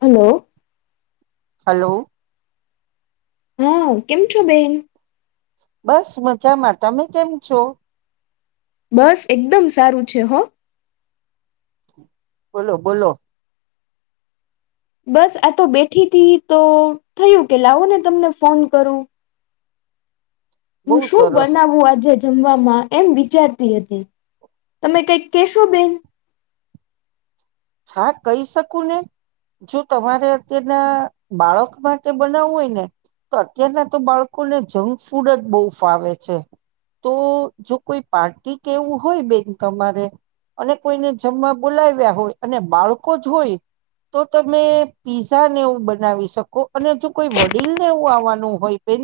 Hello hello હા કેમ છો બેન બસ મજામાં તમે કેમ છો બસ એકદમ સારું છે હો બોલો બોલો બસ આ તો બેઠી થી તો થયું કે લાવો ને તમને ફોન કરું બહુ હું શું સરસ બનાવું આજે જ જમવામાં એમ વિચારતી હતી તમે કઈક કેશો બેન હા કહી શકું ને જો તમારે અત્યારના બાળક માટે બનાવવું હોય ને તો અત્યારના તો બાળકોને જંક ફૂડ જ બહુ ફાવે છે તો જો કોઈ પાર્ટી કેવું હોય બેન તમારે અને કોઈને જમવા બોલાવ્યા હોય અને બાળકો જ હોય તો તમે પીઝા ને એવું બનાવી શકો અને જો કોઈ વડીલને એવું આવવાનું હોય બેન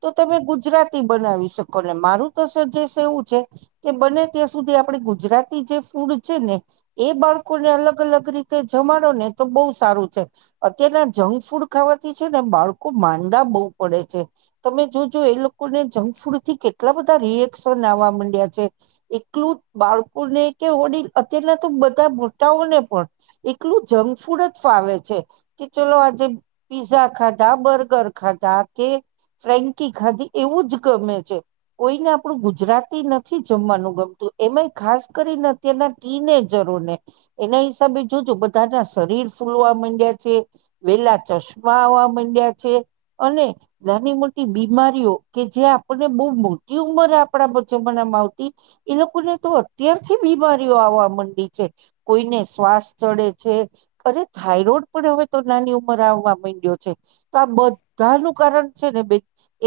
તો તમે ગુજરાતી બનાવી શકો ને મારું તો સજેશ એવું છે કે બને ત્યાં સુધી આપણી ગુજરાતી જે ફૂડ છે ને એ બ લોકોને અલગ અલગ રીતે જમાડો ને તો બહુ સારું છે અત્યારના જંક ફૂડ ખાવાથી છે ને બાળકો માંદા બહુ પડે છે તમે જોજો એ લોકોને જંક ફૂડ થી કેટલા બધા ર નાવા માંડ્યા છે એટલું બાળકોને કે ઓ અત્યારના તો બધા યુ ને પણ એટલું જંક ફૂડ જ ફાવે છે કે ચલો આજે પીઝા ખા ખાધા બર્ગર ખાધા કે ફ્રેન્કી ગાદી એવું જ ગમે છે કોઈને આપણું ગુજરાતી નથી જમવાનું ગમતું એમાંય ખાસ કરીને અત્યારના ટીનેજરોને એના હિસાબે જોજો બધા ના શરીર ફૂલવા માંડ્યા છે વેલા ચશ્મા આવવા માંડ્યા ગયા છે અને નાની મોટી બીમારીઓ કે જે આપણને બહુ મોટી ઉંમરે આપણા વચ્ચે બના આવતી એ લોકોને તો અત્યારથી બીમારીઓ આવવા માંડી છે કોઈને શ્વાસ ચડે છે અરે થાઈરોઈડ પણ હવે તો નાની ઉંમર આવવા માંડ્યો છે તો આ બધાનું કારણ છે ને બે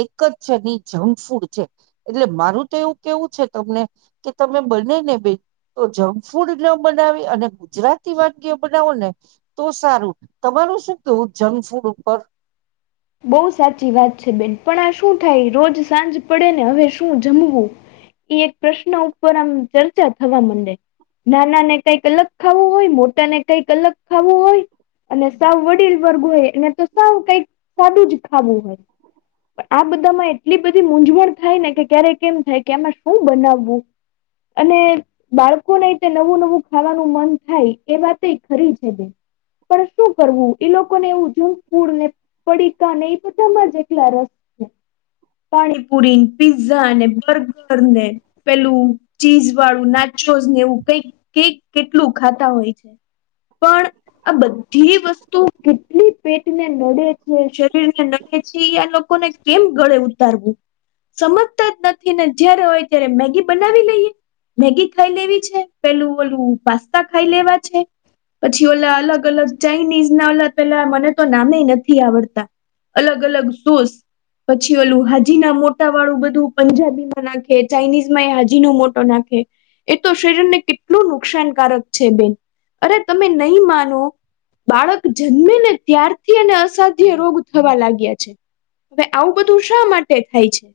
એક જ છે જંક ફૂડ છે એટલે મારું તો એવું કેવું છે તમને કે તમે બને ને બે તો જંક ફૂડ બને બનાવી અને ગુજરાતી વાનગ્ય બનાવો ને તો સારું તમારું શું કવું જંક ફૂડ ઉપર [inaudible] બહુ સાચી વાત છે બેન પણ આ શું થાય રોજ સાંજ પડે ને હવે શું જમવું એક પ્રશ્ન ઉપર આમ ચર્ચા થવા માંડે નાના ને કઈક અલગ ખાવું હોય મોટા ને કઈક અલગ ખાવો હોય અને સાવ વડીલ વર્ગ હોય અને તો સાવ કઈક સાદું જ ખાવું હોય આ બધામાં એટલી બધી મૂંઝવણ થાય ને કે ક્યારે કેમ થાય કે એમાં શું બનાવવું અને બાળકોને નવું નવું ખાવાનું મન થાય એ વાત ખરી છે બેન પણ શું કરવું એ લોકોને એવું જો પૂર ને પડીકા નહી તોધમાંજ એકટલા રસ છે પાણીપુરી પીઝા અને બર્ગર ને પેલું ચીઝ વાળું નાચ એવું કઈક કક કેટલું ખાતા હોય છે પણ આ બધી વસ્તુ કેટલી પેટને નડે જે શરીર ને નળ છે આ લોકોને કેમ ગળે ઉતારવું સમજતા જ નથી ને જય્યારે હોય ત્યારે મેગી બનાવી લઈએ મેગી ખાઈ લેવી છે પેલું ઓલું પાસ્તા ખાઈ લેવા છે પછી ઓલા અલગ અલગ ચાાઈનીઝ ના ઓલા પેલા મને તો નામે નથી આવડતા અલગ અલગ શૂઝ પછી ઓલું હાજીના મોટા વાળું બધું પંજાબીમાં નાખે ચાાઈનીઝ માં એ હાજીનોો મોટો નાખે એ તો શરીરને કેટલું નુકસાન કારક છે બેન અરે તમે નહી માનો બાળક જન્મે ને ત્યારથી અને અસાધ્ય રોગ થવા લાગ્યા છે હવે આવું બધું શા માટે થાય છે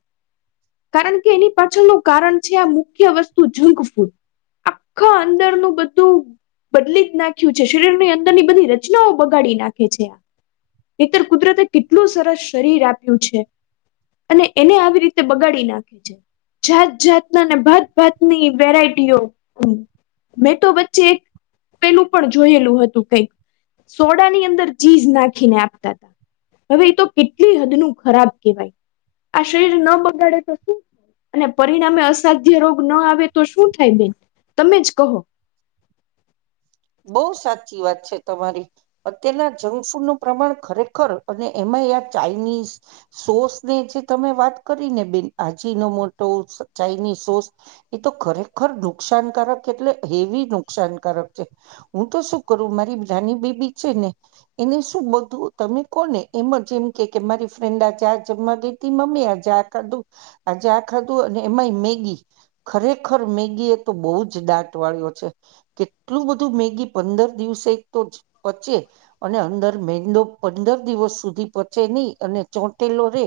કારણ કે એની પાછળનું કારણ છે આ મુખ્ય વસ્તુ જંક ફૂડ આખા અંદરનું બધું બદલી જ નાખ્યું છે શરીરની અંદરની બધી રચનાઓ બગાડી નાખે છે આ એ તર કુદરતે કેટલું સરસ શરીર આપ્યું છે. અને એને આવી રીતે બગાડી નાખે છે. જાત જાતના ને ભાત ભાતની વેરાયટીઓ મેં તો વચ્ચે પેલું પણ જોયેલું હતું કઈક સોડા ની અંદર ચીઝ નાખીને આપતા હતા. હવે એ તો કેટલી હદ નું ખરાબ કેહેવાય આ શરીર ન બગાડે તો શું અને પરિણામે અસાધ્ય રોગ ન આવે તો શું થાય બેન તમે જ કહો. [inaudible] બો સાચી વાત છે તમારી અત્યારના જંક ફૂડ નું પ્રમાણ ખરેખર અને એમાં હા યાર ચાઈનીઝ સોસ ને જે તમે વાત કરી ને બેન આજી નો મોટો વુ ચાઈનીઝ સોસ એ તો ખરેખર નુકસાનકારક એટલે હેવી નુકસાનકારક છે હું તો શું કરું મારી નાની બેબી છે ને એને શું બધું તમે કોને એમ જેમ કે કે મારી ફ્રેન્ડ આ ચા જમવા ગઇ હતી મમ્મી આજે આ ખાધું આજે આ ખાધું અને એમાંય મેગી ખરેખર મેગી એ તો બહુ જ દાંત વાળયો છે કે એટલું બધું મેગી પંદર દિવસે તો જ પચે અને અંદર મંદો પંદર દિવ સ સુધી પહોંચે ની અને ચોંટેલો રે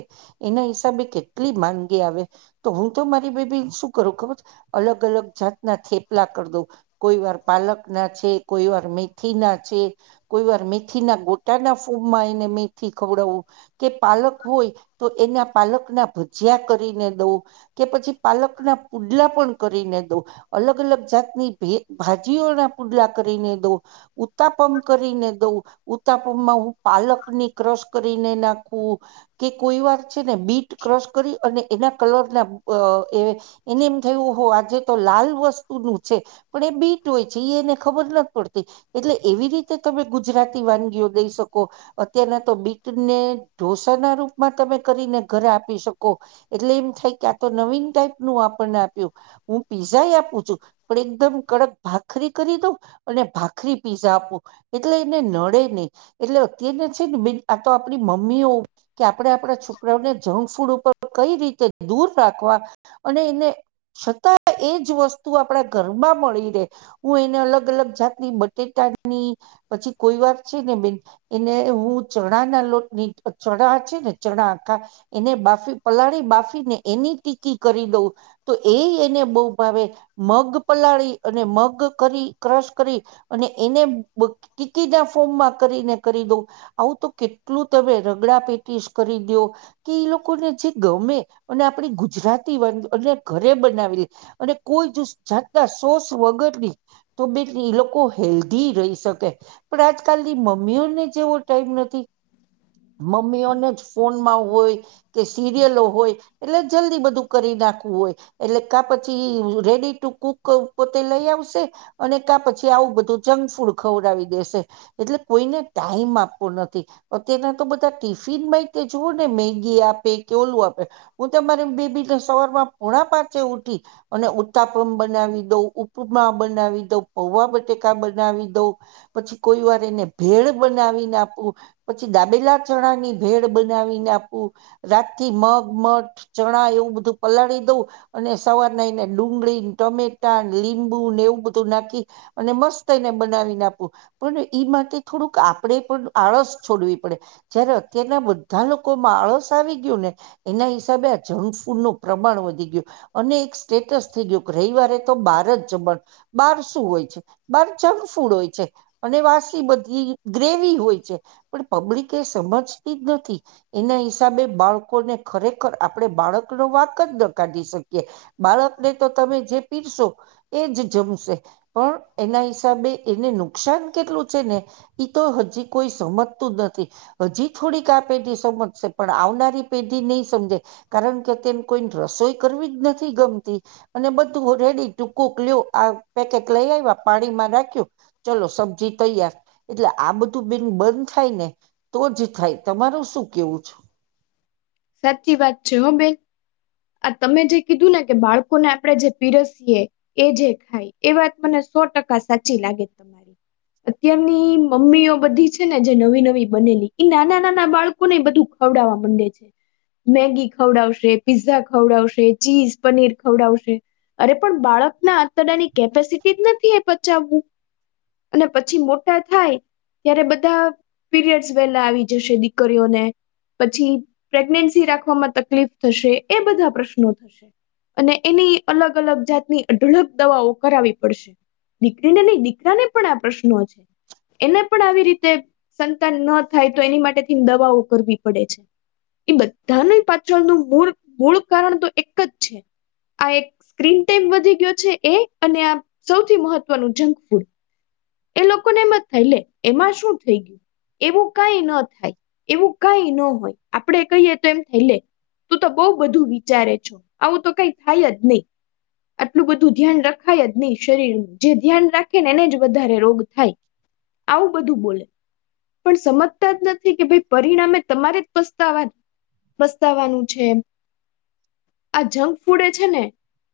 એના હિસાબે કેટલી માંનગી આવે તો હું તો મારી બેબી શું કરું ખબર અલગ અલગ જાત ના થેપલા કરી દો કોઈ વાર પાલક ના છે કોઈ વાર મેથી ના છે કોઈ વાર મેથી ના ગોટા ના ફૂમમાં એને મેથી ખવડાવું કે પાલક હોય તો એના પાલક ના ભજીયા કરીને દઉં કે પછી પાલકના પુડલા પણ કરીને દઉં અલગ અલગ જાતની ભે ભાજીઓના પુડલા કરીને દઉ ઉતાપમ કરીને દઉ ઉતાપમમાં હું પા પાલકની ક્રસ કરીને નાખવું કે કોઈ વાર છે ને બીટ ક્રસ કરી અને એના કલર ના પા એ એની એમ થયું હો આજે તો લાલ વસ્તુ નું છે પણ એ બી હોય છે ઈ એને ખબર નથી પડતી એટલે એવી રીતે તમે ગુજરાતી વાનગીઓ દઈ શકો અત્યારના તો બીટને ઢોસાના રૂપમાં તમે કરીને ઘરે આપી શકો એટલે એમ થઈ ક તો નવીન ટાઈપ નું આપણને આપ્યું હું પીઝા આપું છું પણ એકદમ કડક ભાખરી કરી દઉ અને ભાખરી પીઝા આપો એટલે એને નડે નહી એટલે અત્યર તો છે ને આ તો આપણી મમ્મીઓ કે આપણે આપણા છોકરાઓને જંક ફૂડ ઉપર કઈ રીતે દૂર રાખવા અને એને છતાં એજ વસ્તુ આપણા ઘરમાં મળી રે હું એને અલગ અલગ જાતની બધી ટાઈપની પછી કોઈ વાર છે ને બેન એને હું ચણા ના લોટ ની ચણા છે ને ચણા આખા એને બાફી પલાળી બાફી ને એની ટીકી કરી દઉં તો એ એને બહુ ભાવે મગ પલાળી ને મગ કરી ક્રસ કરી અને એને ટીકી ના ફોર્મમાં કરીને કરી દ તું આવું તો કેટલું તમે રગડા પેટી કરી દો કે એ લોકોને જે ગમે અને આપણી ગુજરાતી વાન એટલે ઘરે બનાવી અને કોઈ [unintelligible] જાતના સોસ વગર બી તો બે એ લોકો હેલ્ધી રહી શકે પણ આજકાલની મમ્મીઓને જેવો ટાઈમ નથી મમ્મી ઓને જ ફોનમાં હોય કે સિરિયલો હોય એટલે જલ્દી બધું કરી નાખવું હોય એટલે કા પછી રેડી ટુ કૂક પોતે લઈ આવશે અને કા પછી આવું બધું જંક ફૂડ ખવડાવી દેશે એટલે કોઈને ટાઈમ આપવો નથી તેના તો બધા ટિફિન માંય તે જુઓ ને મેગી આપે કેલું આપ [unintelligible] હું મારે બેબી સવાર માં પોણા પાંચે ઉઠી અને ઉતાપન બનાવી દઉં ઉપમા બનાવી દઉ પૌવા બટેકા બનાવી દઉ પછી કોઈ વાર એને ભેળ બ બનાવીને આપું પછી દાબેલા ચણાની ભેળ બનાવીને આપું રાતથી મગ મગ ચણા એવું બધું પલાળી દઉં અને સવાર [unintelligible] ડુંગળી ટમેટા લીંબુ ને એવું બધું નાખી અને મસ્ત એને બનાવી ને આપું પણ ઈ માટે થોડુંક આ આપણે પણ આળસ છોડવી પડે જયારે અત્યારના બધા લોકો માં આળસ આવી ગયું ને એના હિસાબે આ જંક ફૂડ નું પ્રમાણ વધી ગયું અને એક સ્ટેટસ થઈ ગયું કે રવિવારે તો બાર જ જમણ બહાર શું હોય છે? બાર જંગફૂડ હોય છે. અને વાસી બધી ગ્રેવી હોય છે. પણ પબ્લિક એ સમજતી જ નથી. એના હિસાબે બાળકોને ખરેખર આપણે બાળકનો વાંક જ ન કાઢી શકીએ. બાળકને તો તમે જે પીરશો એ જ જમશે. પણ એના હિસાબે એને નુકસાન કેટલું છે ને ઈ તો હજી કોઈ સમજતું જ નથી. હજી થોડીક આ પેઢી સમજશે પણ આવનારી પેઢી નહીં સમજે. કારણ કે અત્યારમાં કોઈને રસોઈ કરવી જ નથી ગમતી અને બધ બધું રેડી ટૂકુંક લ્યો આ પેકેટ લઈ આવ્યા, પાણીમાં રાખ્યું ચલો સબ્જી તૈયાર એટલે આ બધું બેન બંધ થાય ને તો જ થાય. તમારું શું કેવું છે? સાચી વાત છે હો બેન આ તમે જે કીધું ને કે બાળકોને આપણે જે પીરસીએ એજ એ ખાય એ વાત મને સો ટકા સાચી લાગે તમારી. અત્યારની મમ્મીઓ બધી છે ને જે નવી નવી બનેલી ઈ નાના નાના બાળકોને બધું ખવડાવા માંડે છે. મેગી ખવડાવશે, પીઝા ખવડાવશે, ચીઝ, પનીર ખવડાવશે. અરે! પણ બાળકના આંતરડાની કેપેસિટી જ નથી એ પચાવવું. અને પછી મોટા થાય ત્યારે બધા પીરિયડ્સ વહેલા આવી જશે દીકરીઓને પછી પ્રેગનેન્સી રાખવામાં તકલીફ થશે, એ બધા પ્રશ્નો થશે. અને એની અલગ અલગ જાતની અઢળક દવાઓ કરાવી પડશે. દીકરીને નહીં દીકરાને પણ આ પ્રશ્નો છે. એને પણ આવી રીતે સંતાન ન થાય તો એની માટે થીને દવાઓ કરવી પડે છે. ઈ બધાનું પાછળનું મૂળ મૂળ કારણ તો એક જ છે. આ એક સ્ક્રીન ટાઈમ વધી ગયો છે એ, અને આ સૌથી મહત્વનું જંકફૂડ. એ લોકોને એમજ થાય લે એમાં શું થઈ ગયું. એવું કાઈ ન થાય, એવું કાઈ ન હોય, આપડે કહીએ તો એમ થાય લે. તું તો બહુ બધું વિચારે છો. આવું તો કઈ થાય જ નહીં. આટલું બધું ધ્યાન રખાય જ નહીં શરીરનું જે ધ્યાન રાખે ને એને જ વધારે રોગ થાય. આવું બધું બોલે. પણ સમજતા જ નથી કે ભઈ પરિણામે તમારે જ પસ્તાવા પસ્તાવાનું છે એમ. આ જંકફૂડે છે ને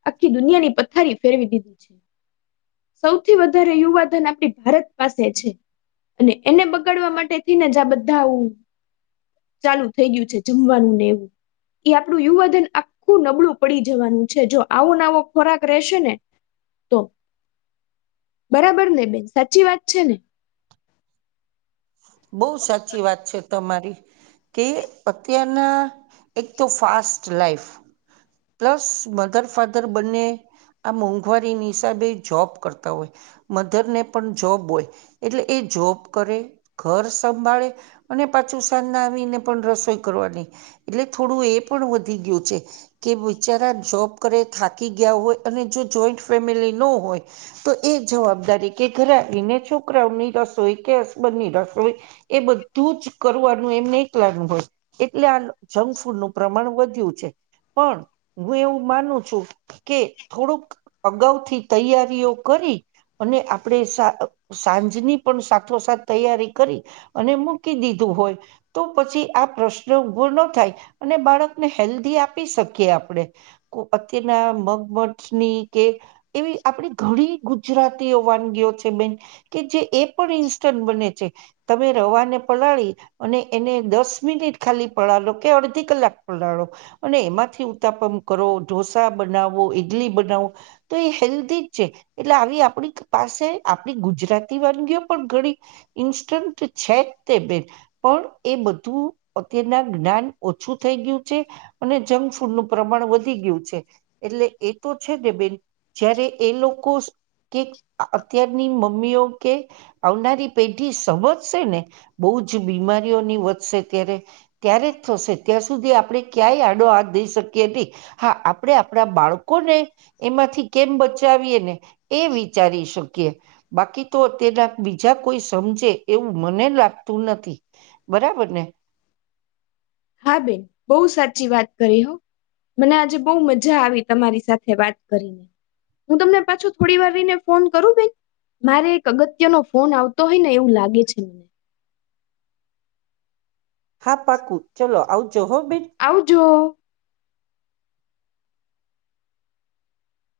આખી દુનિયાની પથારી ફેરવી દીધી છે. સૌથી વધારે યુવાધન આપ આપણી ભારત પાસે છે. અને એને બગાડવા માટે થીને જ આ બધાં ઉ ચાલુ થઈ ગયું છે, જમવાનું ને એવું ઈ આપણું યુવાધન આખું નબળું પડી જવાનું છે. જો આવો ને આવો ખોરાક રહેશે ને તો બરાબરને બેન? સાચી વાત છે ને? બહુ સાચી વાત છે તમારી. કે અત્યારના એક તો fast life plus mother father બંને આ મોંઘવારીની હિસાબે જોબ કરતા હોય. મધરને પન જોબ હોય એટલે એ જોબ કરે, ઘર સંભાળે અને પાછું સાંજના આવીને પણ રસોઈ કરવાની. એટલે થોડું એ પણ વધી ગયું છે. કે બિચારા જોબ કરે, થાકી ગયા હોય, અને જો જોઈન્ટ ફેમિલી ન હોય તો એ જવાબદારી કે ઘરે આવીને છોકરાઓની રસોઈ, કે હસબનની રસોઈ એ બધું જ જ કરવાનું એમ એકલાનું હોય, એટલે આ જંકફૂડ નું પ્રમાણ વધ્યું છે. પણ હું એવું માનું છું કે થોડુંક અગાઉથી તૈયારીઓ કરી અને આપણેે સા સાંજની પણ સાથોસાથ તૈયારી કરી અને મૂકી દીધું હોય તો પછી આ પ્રશ્ન ઉભો ન થાય અને બાળકને હેલ્ધી આપ આપી શકીએ આપણે. કો અત્યારના મગમઠની કે એવી આપણે ઘણી ગુજરાતીઓ વાનગીઓ છે બેન કે જે એ પણ ઇન્સ્ટન્ટ બને છે તમે રવાને પલાળી અને એને દસ મિનિટ ખાલી પળળો કે અડધી કલાક પલાળો અને એમાંથી ઉત્તાપન કરો, ઢોસા બનાવો, ઈડલી બનાવો, તો એ હેલ્ધી જ છે. એટલે આવી આપણી પાસે આપડી ગુજરાતી વાનગીઓ પણ ઘણી ઇન્સ્ટન છે ત તે બેન પણ એ બધું અત્યારના જ્ઞાન ઓછું થઈ ગયું છે. અને જંક ફૂડનું પ્રમાણ વધી ગયું છે, એટલે એ તો છે ને બેન જયારે એ લોકો કે અત્યારની મમ્મીઓ કે આવનારી પેઢી સમજશે ને બહુ જ બીમારીઓની વધશે ત્યારે ત્યારે જ થશે ત્યાં સુધી આપણે ક્યાય આડો હાથ ધઈ શકીએ નઇ હા આપણેે આપણા બાળકોને એમાંથી કેમ બચાવ એ વિચારી શકીએ બાકી તો તેના બીજા કોઈ સમજે એવું મને લાગતું નથી બરાબર ને હા બેન બહુ સાચી વાત કરી હો. મને આજે બહુ મજા આવી તમારી સાથે વાત કરીને હું તમને પાછું થોડી વારને ફોન કરું બેન મારે એક અગત્યનો ફોન આવતો હોય ને એવું લાગે છે. હા પાકુ ચલો આવજ આવ જો